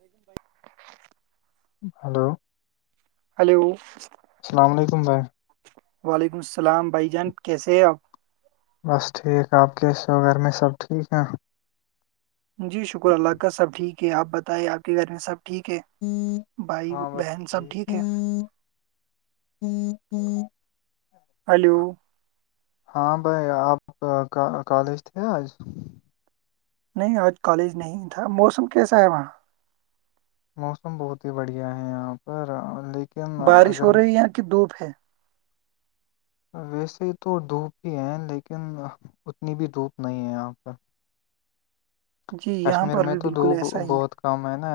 نہیں گم بھائی ہلو ہلو السلام علیکم بھائی وعلیکم السلام بھائی جان کیسے ہے آپ بس ٹھیک آپ کے شوگر میں سب ٹھیک ہیں جی شکر اللہ کا سب ٹھیک ہے آپ بتائیے آپ کے گھر میں سب ٹھیک ہے بھائی بہن سب ٹھیک ہے ہاں ہلو ہاں بھائی آپ کالج تھے آج نہیں آج کالج نہیں تھا موسم کیسا ہے وہاں موسم بہت ہی بڑھیا ہے یہاں پر لیکن بارش اگر ہو رہی یہاں کی دھوپ ہے ویسے ہی تو دھوپ ہی ہے لیکن اتنی بھی دھوپ نہیں ہے یہاں پرہ جی یہاں پر میں بھی تو بالکل دھوپ ایسا ہی بہت کم نا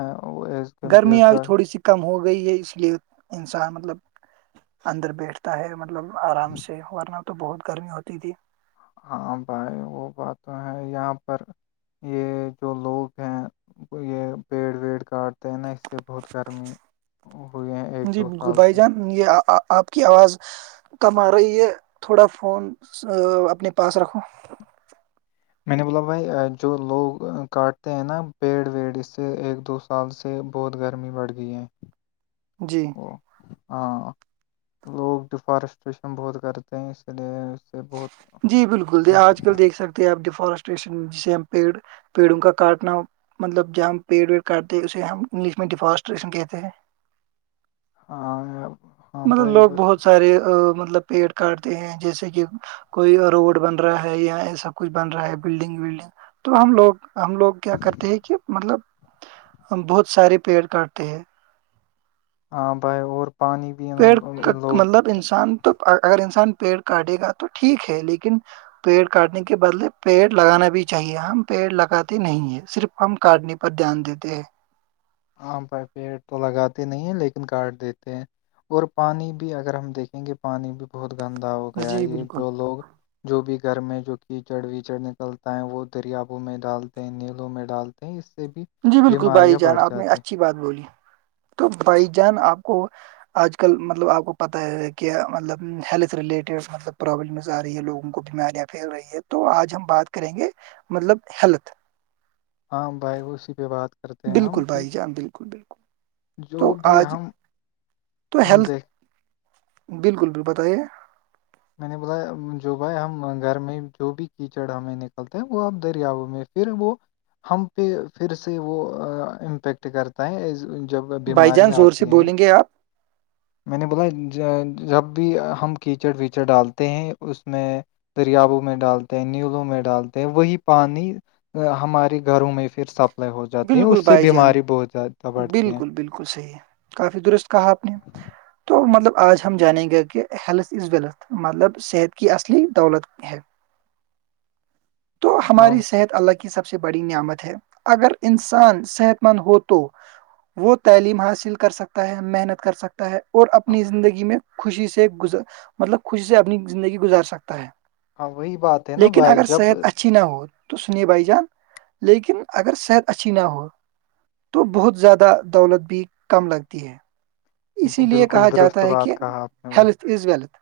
ایز گرمی آئی کمپیوٹر تھوڑی سی کم ہو گئی ہے اس لیے انسان مطلب اندر بیٹھتا ہے مطلب آرام سے ورنہ تو بہت گرمی ہوتی تھی ہاں بھائی وہ بات تو ہے یہاں پر یہ جو لوگ ہیں یہ پیڑ ویڑ کٹ تا نا اس سے بہت گرمی ہوئی ہے ایک جی دو بالکل سال بھائی سے جان یہ آپ کی آواز کم آ رہی ہے تھوڑا فون اپنے پاس رکھو میں نے بولا بھائی جو لوگ کاٹتے ہیں نا پیڑ ویڑ اس سے ایک دو کال سے بہت گرمی بڑھ گئی ہے جی ہاں لوگ ڈیفارسٹریشن بہت کرتے ہیں اسی لیے سے بہت جی بالکل د آج کل دیکھ سکتے ہیں آپ ڈیفارسٹریشن جس پی پیڑوں کا کاٹنا مطلب جب ہم پیڑ ویڑ کاتے اسے ہم انگلش میں ڈیفارسٹریشن کہتے ہیں ہاں ہاں مطلب بھائی لوگ بہت سارے مطلب پیڑ کاٹتے ہیں جیسے کہ کوئی روڈ بن رہا ہے یا یہ سب کچھ بن رہا ہے بلڈنگ ولڈنگ تو ہم لوگ ہم لوگ کیا کرتے ہیں کہ مطلب ہم بہت سارے پیڑ کاٹتے ہیں ہاں بائی اور پانی بھی ان پیڑ کا ان لوگ مطلب انسان تو اگر انسان پیڑ کاٹے گا تو ٹھیک ہے لیکن پیڑ کاٹنے کے بدلے پیڑ لگانا بھی چاہیے ہم پیڑ لگاتے نہیں ہیں صرف ہم کاٹنے پر دھیان دیتے ہیں ہاں بھائی پیڑ تو لگاتے نہیں ہیں لیکن کاٹ دیتے ہیں اور پانی بھی اگر ہم دیکھیں گے پانی بھی بہت گندا ہو گیا جی یہ بالکل جو لوگ جو بھی گھر میں جو کیچڑ ویچڑ نکلتا ہے وہ دریابوں میں ڈالتے ہیں نیلوں میں ڈال اس سے بھی جی بالکل بھائی بیماریاں جان بڑھ آپ نے اچھا جاتی ہیں اچھی بات بولی تو بھائی اس- جان آپ کو آج کل مطلب آپ کو پتہ ہے کہ مطلب ہیلتھ رلیٹڈ مطلب پرابلمز آ رہی ہے لوگوں کو ب بیماریاں پھیل رہی ہے تو آج ہم بات کریں گے مطلب ہیلتھ ہاں بھائی اسی پہ بات کرتے ہیں ہم بالکل کہ بھائی جان بالکل بالکل جو تو بھی آج ہم تو ہم ہیلتھ دیکھ بالکل بالکل بتائیے میں نے بولا جو بھائی ہم گھر میں جو بھی کیچڑ ہمیں نکلتے ہیں وہ اب دریاو میں پھر وہ ہم پہ پھر سے وہ امپیکٹ کرتا ہے ایز جب بھائی جان بیماریاں زور سے آتی ہیں بولیں گے آپ میں نے بولا جب بھی ہم کیچڑ ویچڑ ڈالتے ہیں اس میں دریابوں میں ڈالتے ہیں نیلوں میں ڈالتے ہیں وہی پانی ہمارے گھروں میں پھر سپلائی ہو جاتی ہے اس بالکل سے بھائی جان بیماری بہت زیادہ بڑھتی ہے بالکل بالکل صحیح کافی درست کہا آپ نے تو مطلب آج ہم جانیں گے کہ ہیلتھ از ویلتھ مطلب صحت کی اصلی دولت ہے تو ہاں ہماری صحت اللہ کی سب سے بڑی نعمت ہے اگر انسان صحت مند ہو تو وہ تعلیم حاصل کر سکتا ہے محنت کر سکتا ہے اور ہاں اپنی زندگی میں خوشی سے گز مطلب خوشی سے اپنی زندگی گزار سکتا ہے ہاں وہی بات ہے نا لیکن بھائی اگر جب صحت اچھی نہ ہو تو سنیے بھائی جان لیکن اگر صحت اچھی نہ ہو تو بہت زیادہ دولت بھی کم لگتی ہے اسی لیے بالکل کہا جاتا درست ہے بات کہ کہا آپ نے بھائی ہیلھ از ویلتھ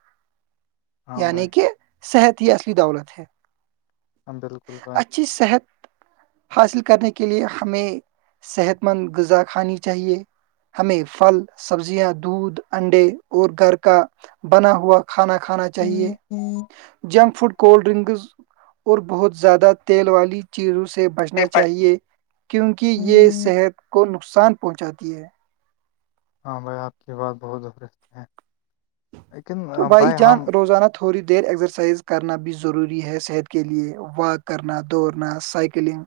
ہاں بھائی یعنی کہ صحت ہی اصلی دولت ہے ہاں بالکل بھائی اچھی صحت حاصل کرنے کے لیے ہمیں صحت مند غذا کھانی چاہیے ہمیں پھل سبزیاں دودھ انڈے اور گھر کا بنا ہوا کھانا کھانا چاہ چاہیے جنک فوڈ کولڈ ڈرنکز اور بہت زیادہ تیل والی چیزوں سے بچنا چاہیے کیونکہ یہ صحت کو نقصان پہنچاتی ہے ہاں بھائی آپ کی بات بہت دہرست ہے لیکن تو بھائی جان ہم روزانہ تھوڑی دیر ایکسرسائز کرنا بھی ضروری ہے صحت کے لیے واک کرنا دوڑنا سائیکلنگ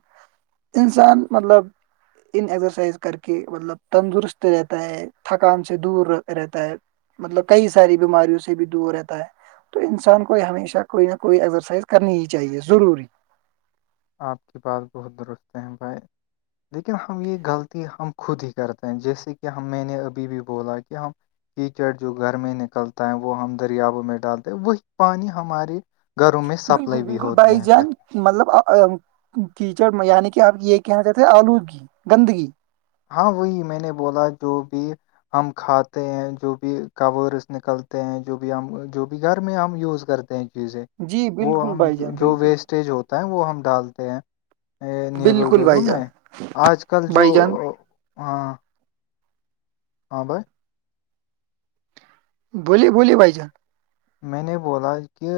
انسان مطلب ان ایکسرسائز کر کے مطلب تندرست رہتا ہے تھکان سے دور رہتا ہے مطلب کئی ساری بیماریوں سے بھی دور رہتا ہے تو انسان کو ہمیشہ کوئی نہ کوئی ایسرسائز کرنی ہی چاہیے ضروری آپ کی بات بہت درست ہیں بھائی لیکن ہم یہ غلطی ہم خود ہی کرتے ہیں جیسے کہ ہم میں نے ابھی بھی بولا کہ ہم کیچڑ جو گھر میں نکلتا ہے وہ ہم دریاو میں ڈالتے ہیں وہی پانی ہمارے گھروں میں بالکل سپلائی بھی بالکل ہوتی بھائی ہیں پھر جان مطلب کیچڑ یعنی کہ آپ یہ کہنا چاہتے ہیں آلودگی گندگی ہاں وہی میں نے بولا جو بھی ہم کھاتے ہیں جو بھی کورس نکلتے ہیں جو بھی ہم جو بھی گھر میں ہم یوز کرتے چیزیں جی وہ بالکل ہم بھائی جان جو بالکل ویسٹیج ہوتے وہ ہم ڈالتے ہیں نیلو بالکل ویلو بھائی جان میں آج کل جو بھائی جان ہاں ہاں بھائی بولی بولی بھائی جان میں نے بولا کہ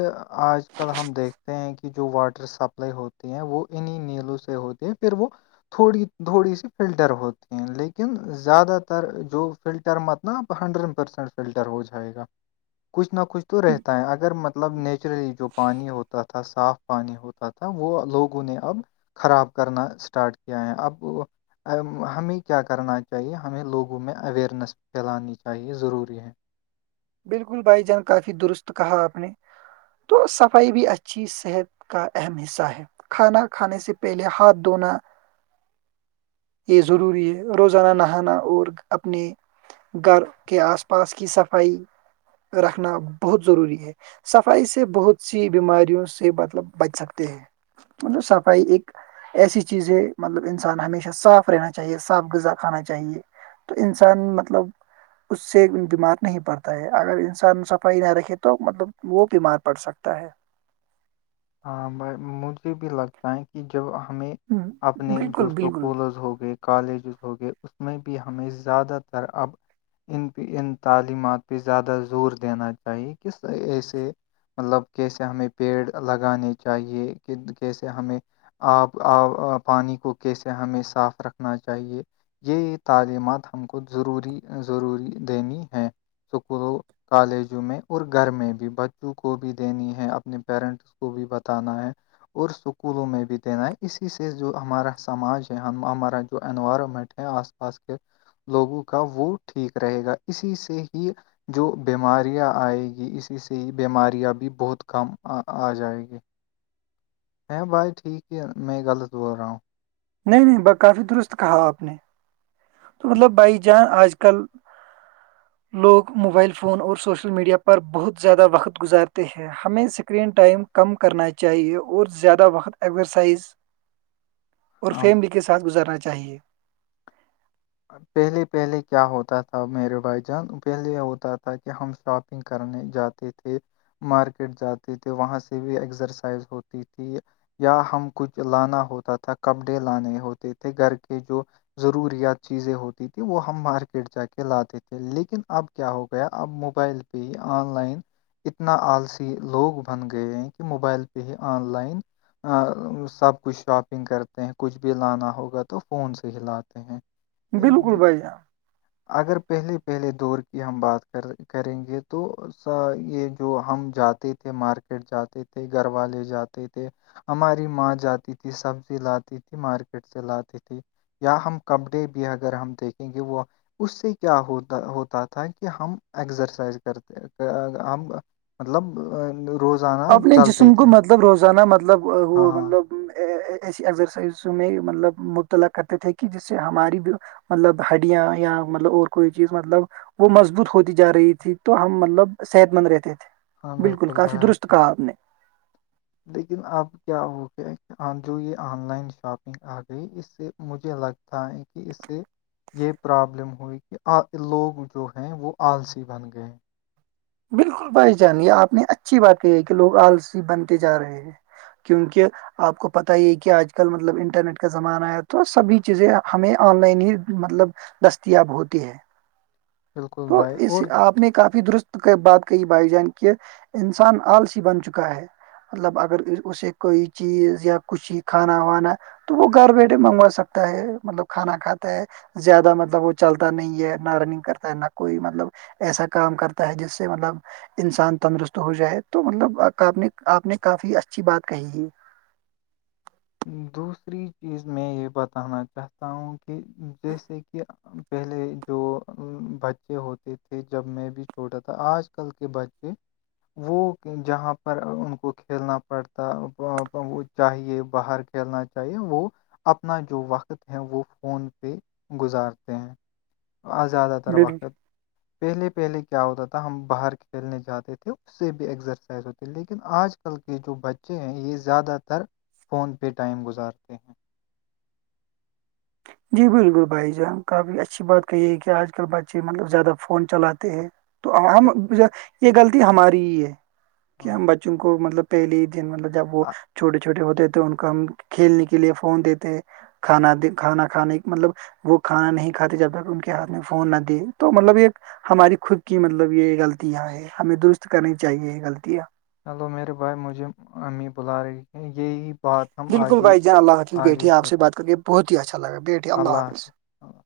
آج کل ہم دیکھ ہیں کہ جو واٹر سپلائی ہوتی ہیں وہ انیں نیلوں سے ہوتے ہیں پھر وہ تھوڑی تھوڑی سی فلٹر ہوتی ہیں لیکن زیادہ تر جو فلٹر مت ن آپ ہنڈریڈ پرسینٹ فلٹر ہو جائے گا کچھ نہ کچھ تو رہتا ہے اگر م مطلب نیچرلی جو پانی ہوتا تھا صاف پانی ہوتا تھا وہ لوگوں نے اب خراب کرنا اسٹارٹ کیا ہے اب ہمیں کیا کرنا چاہیے ہمیں لوگوں میں اوئرنیس پھیلانی چاہیے ضروری ہے بالکل بھائی جان کافی درست کہا آپ نے تو صفائی بھی اچھی صحت کا اہم حصہ ہے کھانا کھانے سے پہلے ہاتھ دھونا یہ ضروری ہے روزانہ نہانا اور اپنے گھر کے آس پاس کی صفائی رکھنا بہت ضروری ہے صفائی سے بہت سی بیماریوں سے مطلب بچ سکتے ہیں مطلب صفائی ایک ایسی چیز ہے مطلب انسان ہمیشہ صاف رہنا چاہیے صاف غذا کھانا چاہیے تو انسان مطلب اس سے بیمار نہیں پڑتا ہے اگر انسان صفائی نہ رکھے تو مطلب وہ بیمار پڑ سکتا ہے ہ مجھے بھی لگتا ہے کہ جب ہمیں ہوں، اپنے بالکل جو سو بالکل کولرز ہو گئے کالجز ہوگئے اس میں بھی ہمیں زیادہ تر اب ان پہ ان تعلیمات پہ زیادہ زور دینا چاہیے کس ایسے مطلب کیسے ہمیں پیڑ لگانے چاہیے کہ کیسے ہمیں آپ آ پانی کو کیسے ہمیں صاف رکھنا چاہیے جی یہ تعلیمات ہم کو ضروری ضروری دینی ہے اسکولوں کالجوں میں اور گھر میں بھی بچوں کو بھی دینی ہے اپنے پیرنٹ اس کو بھی بتانا ہے اور اسکولوں میں بھی دینا ہے اسی سے جو ہمارا سماج ہے ہم ہمارا جو انوائرمنٹ ہے آس کے لوگوں کا وہ ٹھیک رہے گا اسی سے ہی جو بیماریاں آئےیں گی اسی سے ہی بیماریاں بھی بہت کم آ جائیں گی ہ بھائی ٹھیک ہے میں غلط بول رہا ہوں نہیں نہیں ب کافی درست کہا آپ نے تو مطلب بائی جان آج کل لوگ موبائل فون اور سوشل میڈیا پر بہت زیادہ وقت گزارتے ہیں ہمیں اسکرین ٹائم کم کرنا چاہیے اور زیادہ وقت ایزرسائز اور آپ فیملی کے ساتھ گزارنا چاہیئے پہلے پہلے کیا ہوتا تھا میرے بھائی جان پہلے ہوتا تھا کہ ہم شاپ کرنے جاتے تھے مارکیٹ جاتے تھے وہاں سے بھی ایکسرسائز ہوتی تھی یا ہم کچھ لانا ہوتا تھا کپڑے لانے ہوتے تھے گھر کے جو ضروریات چیزیں ہوتی تھیں وہ ہم مارکیٹ جا کے لاتے تھے لیکن اب کیا ہو گیا اب موبائل پ آن لائن اتنا آلسی لوگ بن گئے ہیں کہ موبائل پہ ہی آن لائن سب کچھ شاپنگ کرتے ہیں کچھ بھی لانا ہوگا تو فون سے ہی لاتے ہیں بالکل بھائی جان اگر پہلے پہلے دور کی ہم بات کریں گے تو یہ جو ہم جاتے تھا مارکیٹ جاتے تھے گھر والے جاتے تھے ہماری ماں جاتی تھی سبزی لاتی تھی مارکیٹ سے لاتی تھی یا ہم کپڑے بھی اگر ہم دیکھیں گے وہ اس سے کیا ہوتا ہوتا تھا کہ ہم ایکسرسائز کرتے ہم مطلب روزان اپنے جسم کو مطلب روزانہ مطلب وہ ہاں ہاں مطلب ایسی ایگزرسائزوں میں مطلب مبطلاع کرتے تھے کہ جس سے ہماری بھی مطلب ہڈیا یا مطلب اور کوئی چیز مطلب وہ مضبوط ہوتی جا رہی تھی تو ہم مطلب صحت مند رہتے تھے بالکل کافی درست کہا آپ نے لیکن اب کیا ہو گیا کہ جو یہ آن لائن شاپنگ آ گئی اس سے مجھے لگ تھا ہے کہ اس سے یہ پرابلم ہوئی کہ آ لوگ جو ہیں وہ آلسی بن گئے ہیں بالکل بھائی جان یہ آپ نے اچھی بات کہ ہے کہ لوگ آلسی بنتے جا رہے ہیں کیونکہ آپ کو پت ہی کہ آج کل مطلب انٹرنیٹ کا زمانہ ہے تو سبھی چیزیں ہمیں آن لائن ہی مطلب دستیاب ہوتی ہے بالکل تو بھائی اس اور آپ نے کافی درست بات کای بھائی جان کی انسان آلسی بن چکا ہے مطلب اگر اسے کوئی چیز یا کچھ ہی کھانا وانا تو وہ گھر بیٹھے منگوا سکتا ہے مطلب کھانا کھاتا ہے زیادہ مطلب وہ چلتا نہیں ہے نہ رننگ کرتا ہے نہ کوئی مطلب ایسا کام کرتا تا ہے جس سے مطلب انسان تندرست ہو جائے تو مطلب آپ نے آپ نے کافی اچھی بات کہی ہے دوسری چیز میں یہ بتانا چاہتا ہوں کہ جیسے کہ پہلے جو بچے ہوتے تھے جب میں بھی چھوٹا تھا آج کل کے بچے وہ جہاں پر ان کو کھیلنا پڑتا چاہیے باہر کھیلنا چاہیے وہ اپنا جو وقت ہے وہ فون پہ گزارتے ہیں زیادہ تر وقت بالکل پہلے پہلے کیا ہوتا تھا ہم باہر کھیلنے جاتے تھے سے بھی ایکسرسائز ہوتی لیکن آج کل کے جو بچے ہیں یہ زیادہ تر فون پہ ٹائم گزارتے ہیں جی بالکل بھائی جان کافی اچھی بات کہیے ہے کہ آج کل بچے مطلب زیادہ فون چلاتے ہیں تو ہم یہ غلطی ہماری ہی ہے کہ ہاں، ہم بچوں کو مطلب پہلی دن مطلب جب وہ آ- چھوٹیے چھوٹے ہوتے تو ان کو ہم کھیلنے کے لیے فون دیتے کھا کھانا کھانے مطلب وہ کھانا نہیں کھاتے جب تک ان کے ہاتھ میں فون نہ دیے تو مطلب یہ ہماری خود کی مطلب یہ غلطیاں ہے ہمیں درست کرنی چاہیے یہ غلطیاں ہلو میرے بھائی مجھے امی بلا رہی ہیں یہی بات ہم بالکل آگے بھائی جان اللہ آگے بیٹے آپ پھر سے بات کر کے بہت ہی اچھا لا بیٹ اللہ حافظ اللہ حفظ